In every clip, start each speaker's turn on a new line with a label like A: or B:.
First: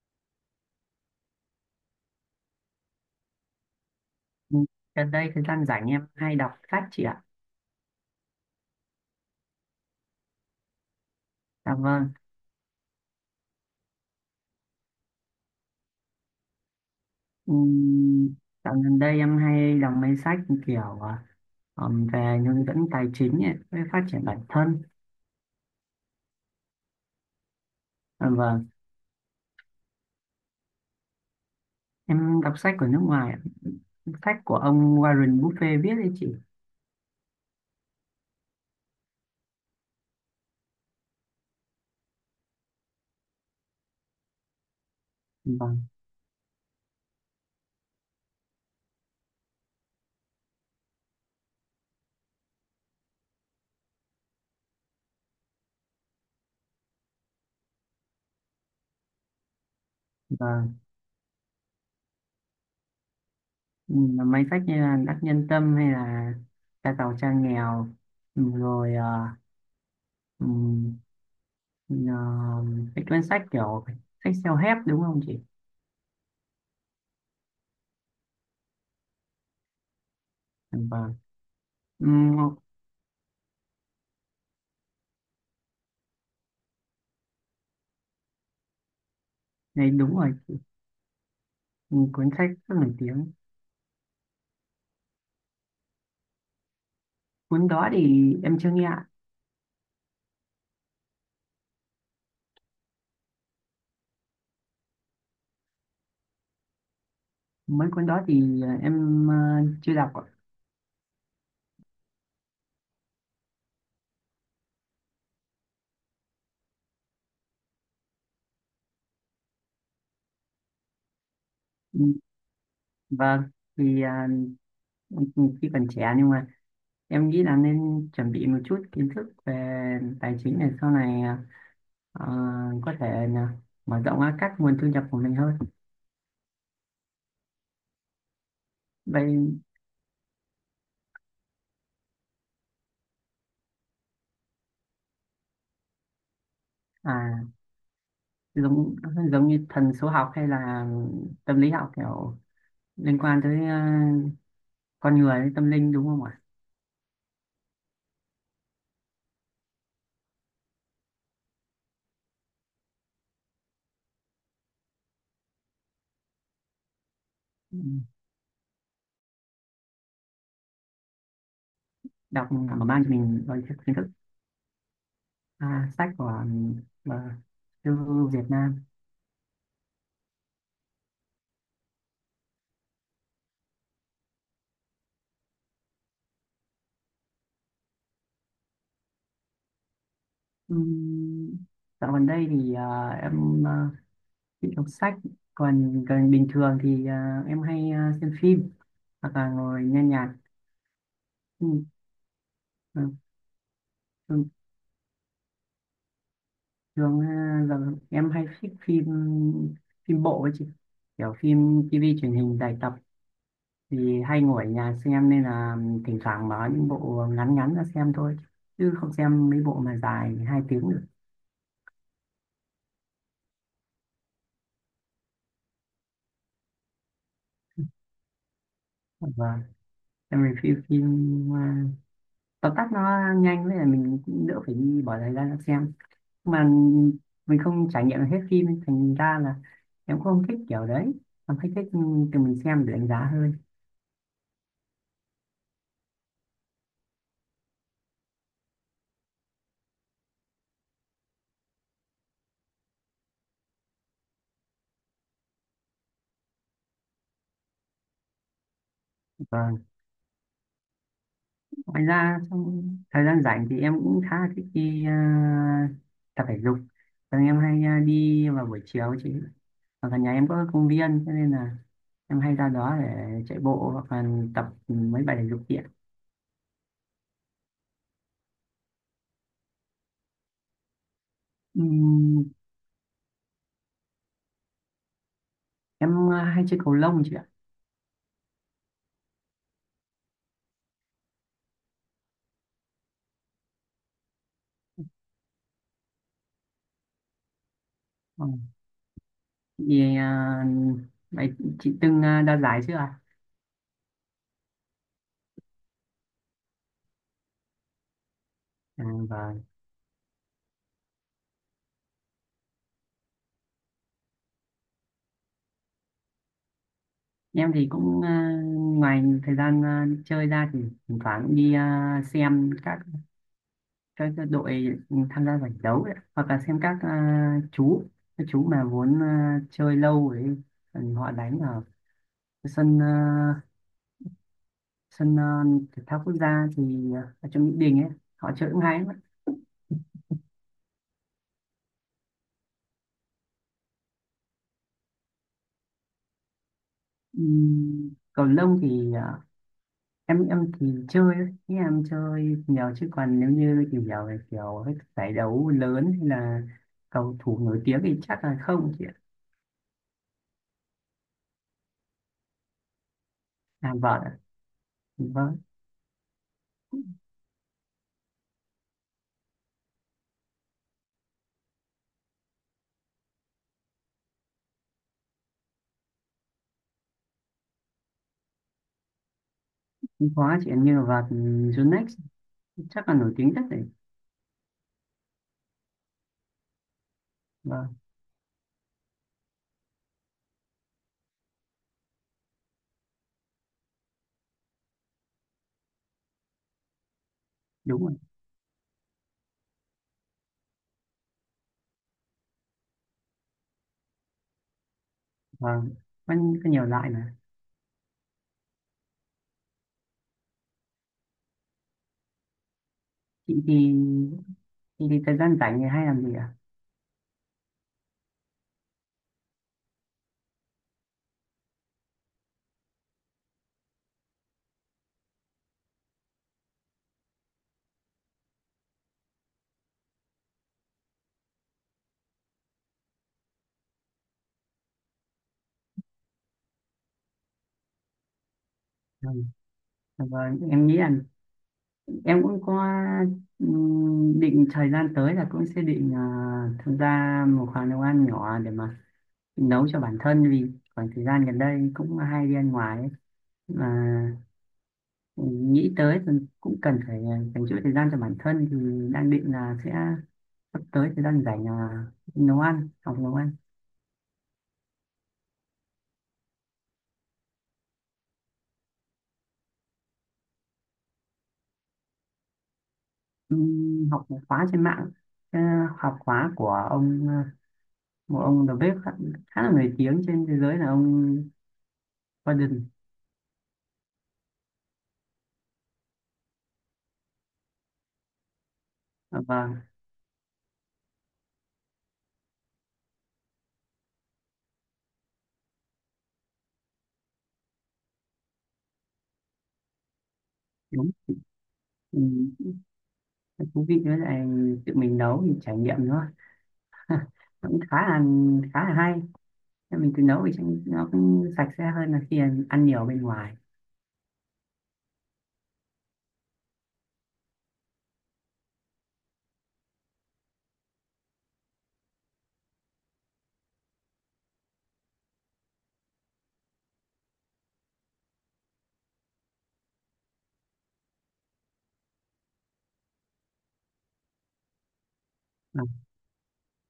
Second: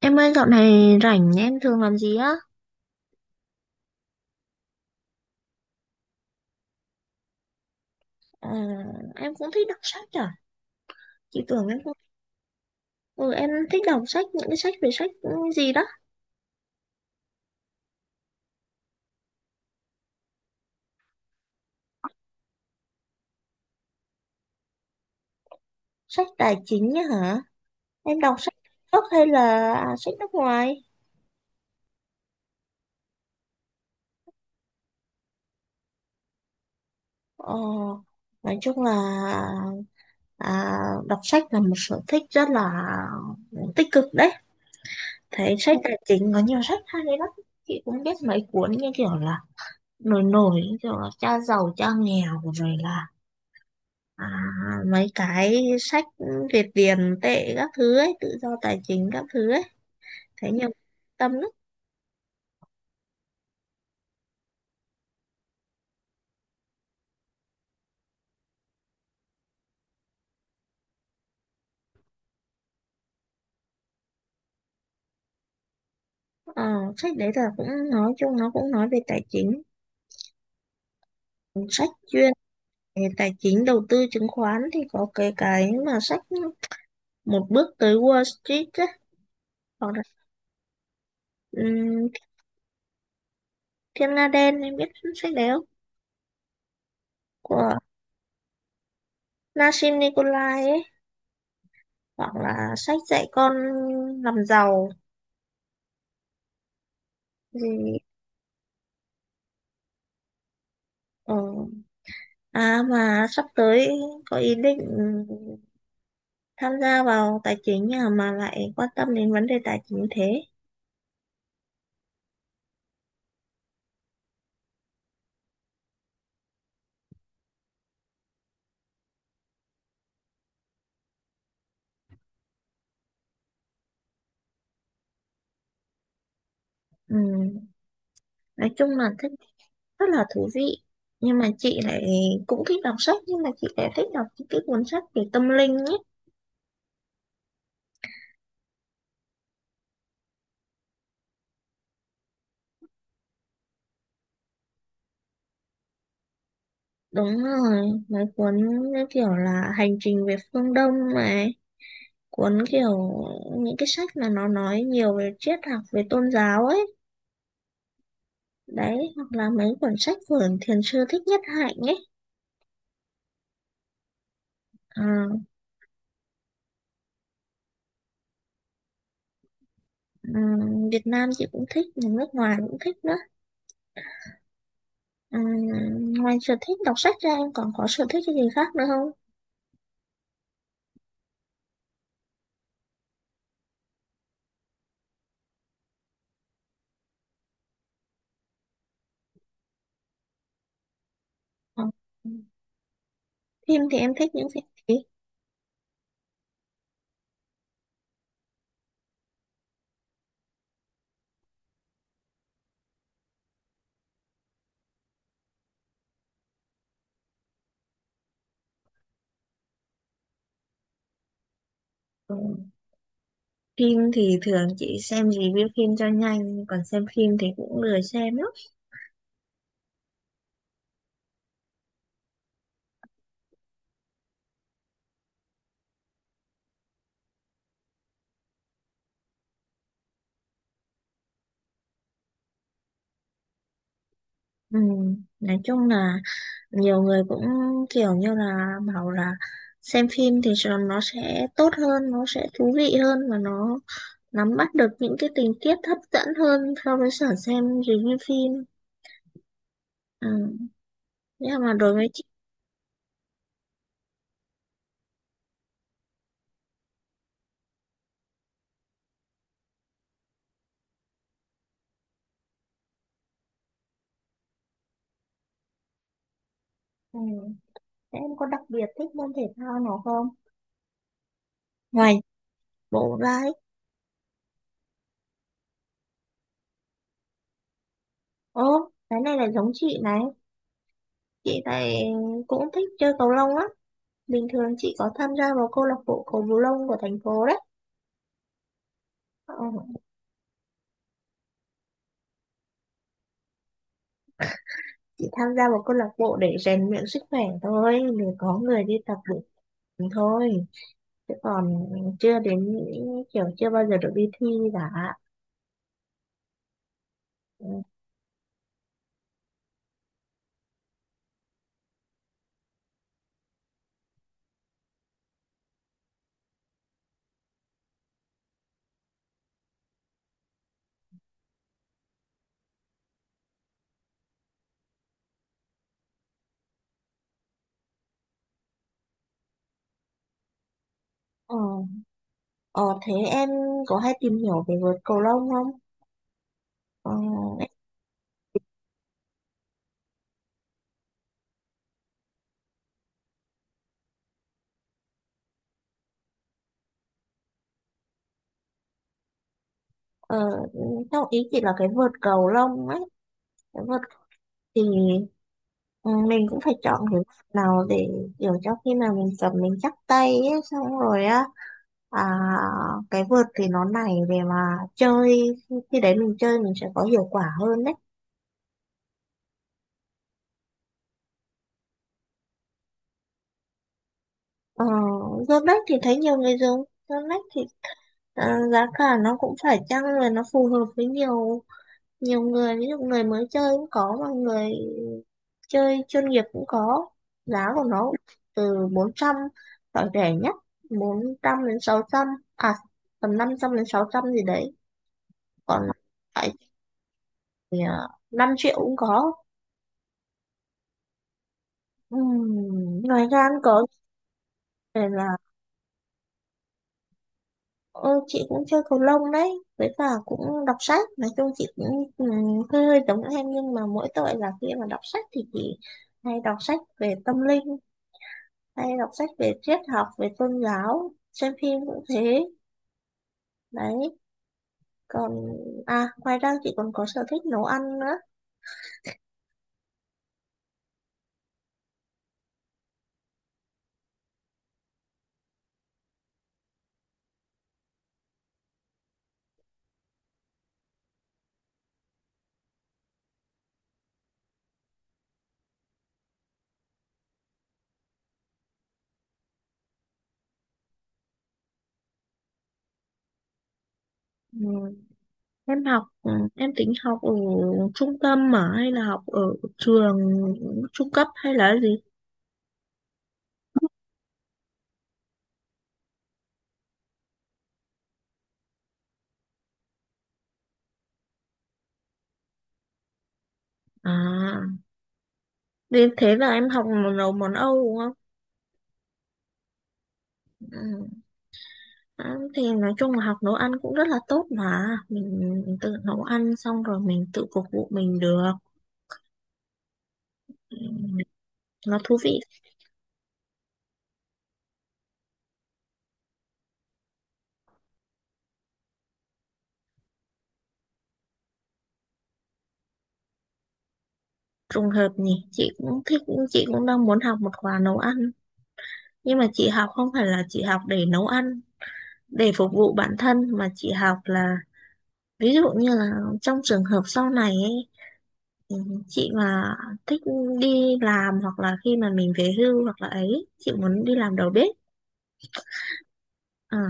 A: Em ơi dạo này rảnh em thường làm gì á?
B: Ừ, Gần đây thời gian rảnh em hay đọc sách chị ạ.
A: Ờ, em cũng thích đọc sách à? Chị tưởng
B: Dạ
A: em không.
B: vâng.
A: Ừ, em thích đọc sách, những cái sách về sách gì đó?
B: Ừm, Dạo gần đây em hay đọc mấy sách kiểu về hướng dẫn tài chính ấy, với phát triển bản thân.
A: Sách tài chính á hả? Em
B: Dạ
A: đọc sách
B: vâng.
A: gốc hay là sách nước ngoài?
B: Em đọc sách của nước ngoài, ạ. Sách của ông Warren Buffett viết đấy chị.
A: Ờ, nói chung là à, đọc sách là một sở thích rất là tích cực đấy.
B: Dạ
A: Thấy sách
B: vâng,
A: tài chính có nhiều sách hay đấy lắm. Chị cũng biết mấy cuốn như kiểu là nổi nổi, như kiểu là cha giàu, cha nghèo rồi là à, mấy cái sách Việt tiền tệ các thứ ấy tự do tài chính các thứ ấy
B: dạ
A: thế nhưng
B: vâng.
A: tâm lắm.
B: Là mấy sách như là Đắc Nhân Tâm hay là Cha giàu cha nghèo, Ừm, rồi à, ừm, ờ, cái cuốn sách kiểu sách self-help đúng không chị?
A: ờ, Sách đấy là cũng nói chung nó cũng nói về tài chính.
B: Dạ vâng.
A: Sách chuyên
B: Ừm,
A: về tài chính đầu tư chứng khoán thì có cái mà sách một bước tới Wall Street ấy,
B: Đấy
A: hoặc là
B: đúng rồi. Ừ,
A: ừm,
B: cuốn sách rất nổi tiếng.
A: Thiên Nga Đen em biết sách đấy không,
B: Cuốn
A: của
B: đó thì em chưa nghe ạ.
A: Nassim Nikolai ấy, hoặc là sách dạy con làm giàu
B: Mấy
A: gì.
B: cuốn đó thì em chưa đọc ạ.
A: ờ, À mà sắp tới có ý định tham gia vào tài chính, mà lại quan tâm đến vấn đề tài chính thế.
B: Ừ, vâng, thì khi còn trẻ nhưng mà em nghĩ là nên chuẩn bị một chút kiến thức về tài chính để sau này ờ, có thể là mở rộng ra các nguồn thu nhập của mình hơn
A: ừ. Nói chung là
B: vậy.
A: thích, rất là thú vị. Nhưng mà chị lại cũng thích đọc sách nhưng mà chị lại thích đọc những cái cuốn sách về tâm linh ấy.
B: À, giống giống như thần số học hay là tâm lý học kiểu liên quan tới con người tâm linh đúng không ạ?
A: Đúng rồi, mấy cuốn như kiểu là hành trình về phương Đông này, cuốn kiểu những cái sách mà nó nói nhiều về triết học về tôn giáo ấy
B: Ừ,
A: đấy, hoặc là mấy cuốn sách của thiền sư Thích Nhất Hạnh ấy.
B: đọc mở mang cho mình đôi chút kiến thức.
A: à,
B: À, sách của mà, thư Việt Nam.
A: ừ, Việt Nam chị cũng thích, nước ngoài cũng thích nữa. Ngoài sở thích đọc sách ra em còn có sở thích cái gì khác nữa không?
B: Ừm, Dạo gần đây thì em thích đọc sách, còn còn bình thường thì em hay xem phim hoặc là ngồi nghe nhạc. Ừm,
A: Còn
B: à,
A: phim thì em thích những
B: thường
A: phim gì?
B: thường à, giờ em hay thích phim phim bộ ấy chị, kiểu phim TV truyền hình dài tập thì hay ngồi ở nhà xem nên là thỉnh thoảng mở những bộ ngắn ngắn ra xem thôi chứ không xem mấy bộ mà dài hai tiếng được.
A: Ừ. Phim thì thường chị xem review phim cho nhanh, còn xem phim thì cũng lười xem lắm.
B: Vâng, em review phim à, tóm tắt nó nhanh với là mình cũng đỡ phải đi bỏ thời gian ra xem mà mình không trải nghiệm được hết phim thành ra là em cũng không thích kiểu đấy. Em thích thích từ mình xem để đánh giá hơn.
A: Nói chung là nhiều người cũng kiểu như là bảo là xem phim thì nó sẽ tốt hơn, nó sẽ thú vị hơn và nó nắm bắt được những cái tình tiết hấp dẫn hơn so với sở xem review phim.
B: Vâng,
A: Ừm, Nhưng mà đối
B: ngoài
A: với chị.
B: ra trong thời gian rảnh thì em cũng khá là thích đi tập thể dục. Thường em hay đi vào buổi chiều chị, ở gần nhà em có công viên cho nên là em hay ra đó để chạy bộ hoặc là tập mấy bài thể dục kia.
A: Ừ. Thế em có đặc biệt thích môn thể thao nào không? Ngoài
B: Ừm,
A: bộ đấy.
B: em hay chơi cầu lông chị ạ.
A: Ố, cái này là giống chị này. Chị này cũng thích chơi cầu lông á. Bình thường chị có tham gia vào câu lạc bộ cầu lông của thành phố đấy.
B: Vâng.
A: Ờ,
B: Vì vậy chị từng đạt giải chưa ạ?
A: chị tham gia vào câu lạc bộ để rèn luyện sức khỏe thôi. Để có người đi
B: À,
A: tập được
B: vâng.
A: thôi. Chứ còn chưa đến những kiểu, chưa bao giờ được đi thi cả. Ừ.
B: Em thì cũng ngoài thời gian chơi ra thì thỉnh thoảng cũng đi xem các đội tham gia giải đấu ấy, hoặc là xem các chú các chú mà muốn chơi lâu ấy, còn họ đánh ở sân sân thể thao quốc gia thì ở trong Mỹ Đình ấy, họ chơi cũng hay lắm.
A: Ờ, ờ, Thế em có hay tìm hiểu về vợt cầu lông không? Ờ,
B: Cầu lông thì em thì chơi ấy, ý em chơi nhiều chứ còn nếu như tìm hiểu về kiểu các giải đấu lớn hay là cầu thủ nổi tiếng thì chắc là không chị ạ.
A: Ờ, Theo ý chị là cái vợt cầu lông ấy. Nếu
B: À,
A: mà
B: vợt ạ?
A: thì
B: Vâng,
A: ừ, mình cũng phải chọn cái mặt nào để kiểu cho khi nào mình cầm mình chắc tay ấy, xong rồi á. à, cái vợt thì nó này để mà chơi, khi đấy mình chơi mình sẽ có hiệu quả hơn đấy.
B: cũng có chị ạ, như là vợt Yonex chắc là nổi tiếng nhất đấy.
A: ờ, Dưa lách thì thấy nhiều người dùng, dưa lách thì
B: Vâng,
A: giá cả nó cũng phải chăng rồi nó phù hợp với nhiều nhiều người, ví dụ người mới chơi cũng có mà người chơi chuyên nghiệp cũng có. Giá của
B: đúng
A: nó
B: rồi.
A: từ 400, loại rẻ nhất 400 đến 600, à tầm 500 đến 600 gì đấy. Còn
B: Vâng, có,
A: lại
B: có nhiều loại mà.
A: thì 5 triệu cũng có. Ừm, Ngoài ra
B: Chị
A: cũng có
B: thì thì,
A: về
B: thì
A: là.
B: thời gian rảnh thì hay làm gì ạ?
A: Chị cũng chơi cầu lông đấy, với cả cũng đọc sách. Nói chung chị cũng hơi hơi giống em nhưng mà mỗi tội là khi mà đọc sách thì chị hay đọc sách về tâm linh, hay đọc sách về triết học về tôn giáo, xem phim cũng thế đấy. Còn ngoài ra chị còn có sở thích nấu ăn nữa.
B: Vâng, vâng, em nghĩ là em cũng có định thời gian tới là cũng sẽ định tham gia một khoảng nấu ăn nhỏ để mà nấu cho bản thân vì khoảng thời gian gần đây cũng hay đi ăn ngoài ấy. Mà nghĩ tới thì cũng cần phải dành chút thời gian cho bản thân thì đang định là sẽ sắp tới thời gian rảnh là nấu ăn, học nấu ăn.
A: ừ. Em học em tính học ở trung tâm mà hay là học ở trường trung cấp hay là gì?
B: Học một khóa trên mạng. Ờ, Học khóa của ông một ông đầu bếp khá là nổi tiếng trên thế giới là ông Gordon.
A: à Vì thế là em học nấu món Âu đúng không?
B: Ờ, vâng,
A: ừ. À, thì nói chung là học nấu ăn cũng rất là tốt mà mình tự nấu ăn xong rồi mình tự phục vụ mình được. Ừ,
B: đúng.
A: nó thú vị.
B: Ừm, Thú vị với lại tự mình nấu thì trải nghiệm nữa cũng khá là hay. Nên mình tự nấu thì trông nó cũng sạch sẽ hơn là khi ăn ăn nhiều bên ngoài.
A: Trùng hợp nhỉ, chị cũng thích. Chị cũng đang muốn học một khóa nấu ăn, nhưng mà chị học không phải là chị học để nấu ăn để phục vụ bản thân, mà chị học là ví dụ như là trong trường hợp sau này ấy, ừ, chị mà thích đi làm hoặc là khi mà mình về hưu hoặc là ấy chị muốn đi làm đầu bếp.
B: Vâng,
A: à,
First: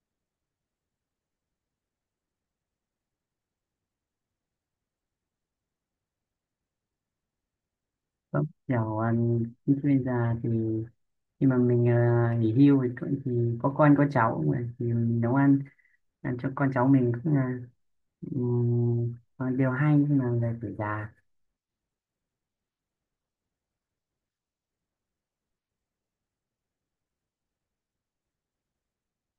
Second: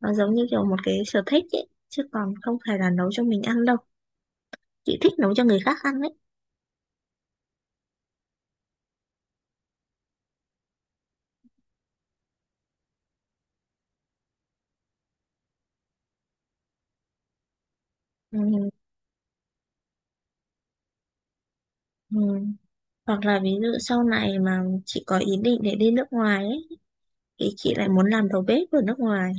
A: nó giống như kiểu một cái sở thích ấy chứ còn không phải là nấu cho mình ăn đâu, chị thích nấu cho người khác ăn đấy.
B: vâng. Kiểu khi bây giờ thì khi mà mình nghỉ hưu thì, thì có con có cháu mà thì mình nấu ăn ăn cho con cháu mình cũng là
A: Ừ,
B: điều hay nhưng mà về tuổi già.
A: ừ. Hoặc là ví dụ sau này mà chị có ý định để đi nước ngoài ấy thì chị lại muốn làm đầu bếp ở nước ngoài,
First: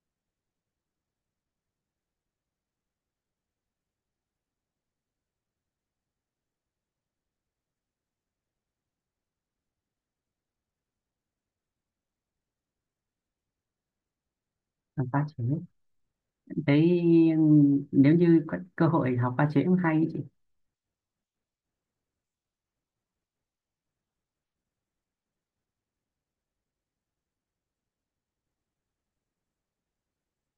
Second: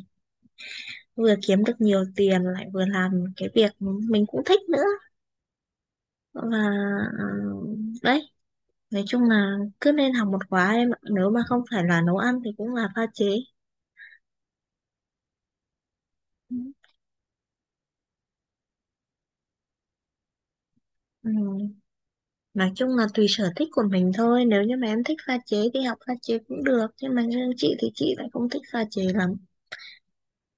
A: vừa kiếm được nhiều tiền lại vừa làm cái việc mình cũng thích nữa. Và ờ, đấy, nói chung là cứ nên học một khóa em ạ, nếu mà không phải là nấu ăn thì cũng là pha chế.
B: Học pha chế thấy nếu như có cơ hội học pha chế cũng hay ấy chị.
A: ừ. Nói chung là tùy sở thích của mình thôi, nếu như mà em thích pha chế thì học pha chế cũng được nhưng mà riêng chị thì chị lại không thích pha chế lắm,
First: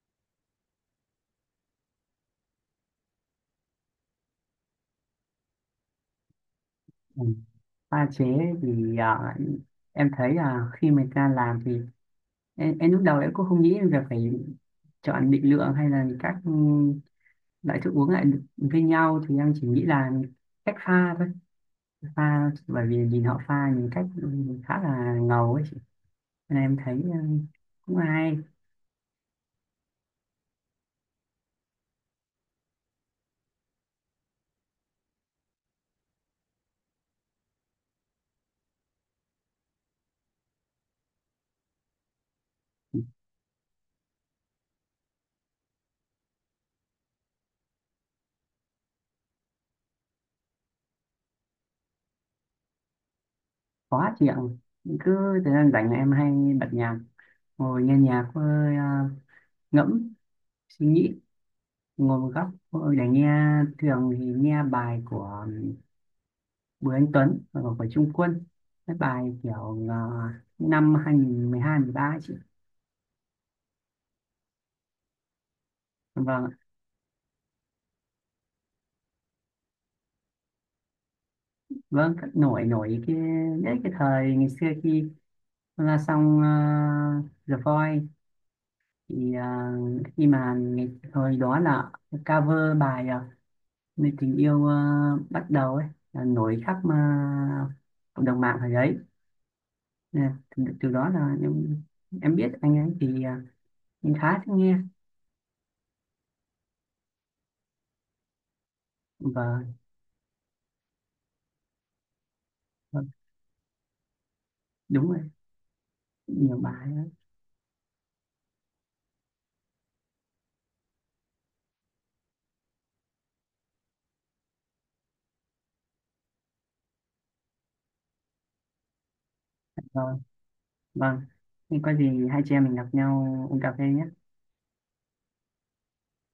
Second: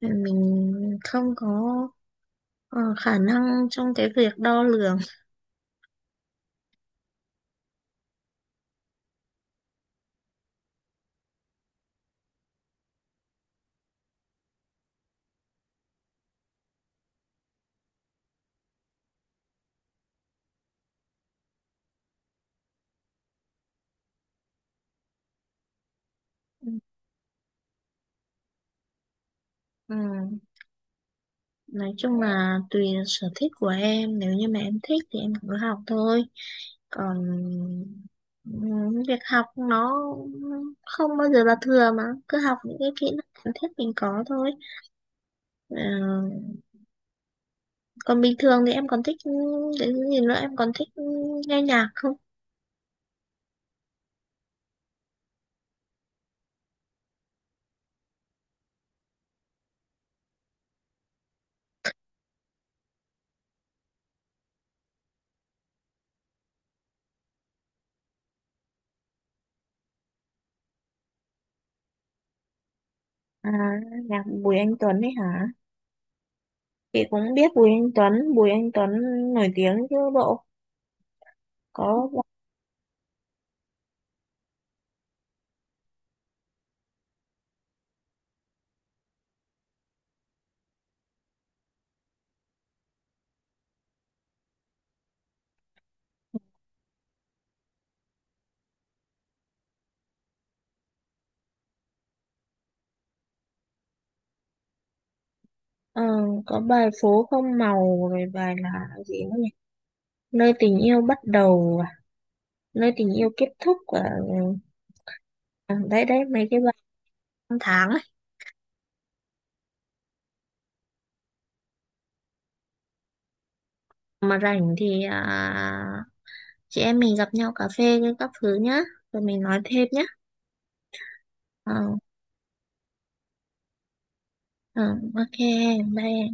A: mình không có ờ, khả năng trong cái việc đo lường.
B: Ừ. Pha chế thì em thấy là khi mình ta làm thì em lúc đầu em cũng không nghĩ là phải chọn định lượng hay là các loại thức uống lại được với nhau, thì em chỉ nghĩ là cách pha thôi, pha bởi vì nhìn họ pha những cách khá là ngầu ấy chị, nên em thấy cũng hay.
A: ừ. Nói chung là tùy sở thích của em, nếu như mà em thích thì em cứ học thôi. Còn việc học nó không bao giờ là thừa mà, cứ học những cái kỹ năng cần thiết mình có thôi. Ờ, Còn bình thường thì em còn thích cái gì nữa, em còn thích nghe nhạc không?
B: Khó chịu, cứ thời gian rảnh là em hay bật nhạc ngồi nghe nhạc với ngẫm suy nghĩ, ngồi một góc ôi, để nghe. Thường thì nghe bài của Bùi Anh Tuấn và Ngọc Phải Trung Quân, cái bài kiểu năm 2012 13 ấy chị.
A: À, nhạc Bùi Anh Tuấn ấy hả?
B: Vâng ạ.
A: Chị cũng biết Bùi Anh Tuấn, Bùi Anh Tuấn nổi tiếng chứ bộ. Có
B: Nổi nổi cái đấy, cái thời ngày xưa khi là xong The Voice thì khi mà ngày, thời đó là cover bài Người tình yêu bắt đầu ấy, là nổi khắp cộng đồng mạng thời đấy. Nè, từ đó là em biết anh ấy thì em khá thích nghe.
A: ờ, có bài phố không màu rồi bài là gì nữa nhỉ?
B: và
A: Nơi tình yêu bắt đầu à? Nơi
B: và
A: tình yêu kết thúc à?
B: đúng rồi,
A: Ừ, đấy đấy mấy
B: nhiều
A: cái bài
B: bài lắm.
A: năm tháng ấy. Mà rảnh thì chị em mình gặp nhau cà phê các thứ nhá, rồi mình nói thêm nhá.
B: Vâng. Vâng,
A: Ờ,
B: thì có gì hai chị em mình gặp nhau uống cà phê nhé.
A: ờ, OK, bye em.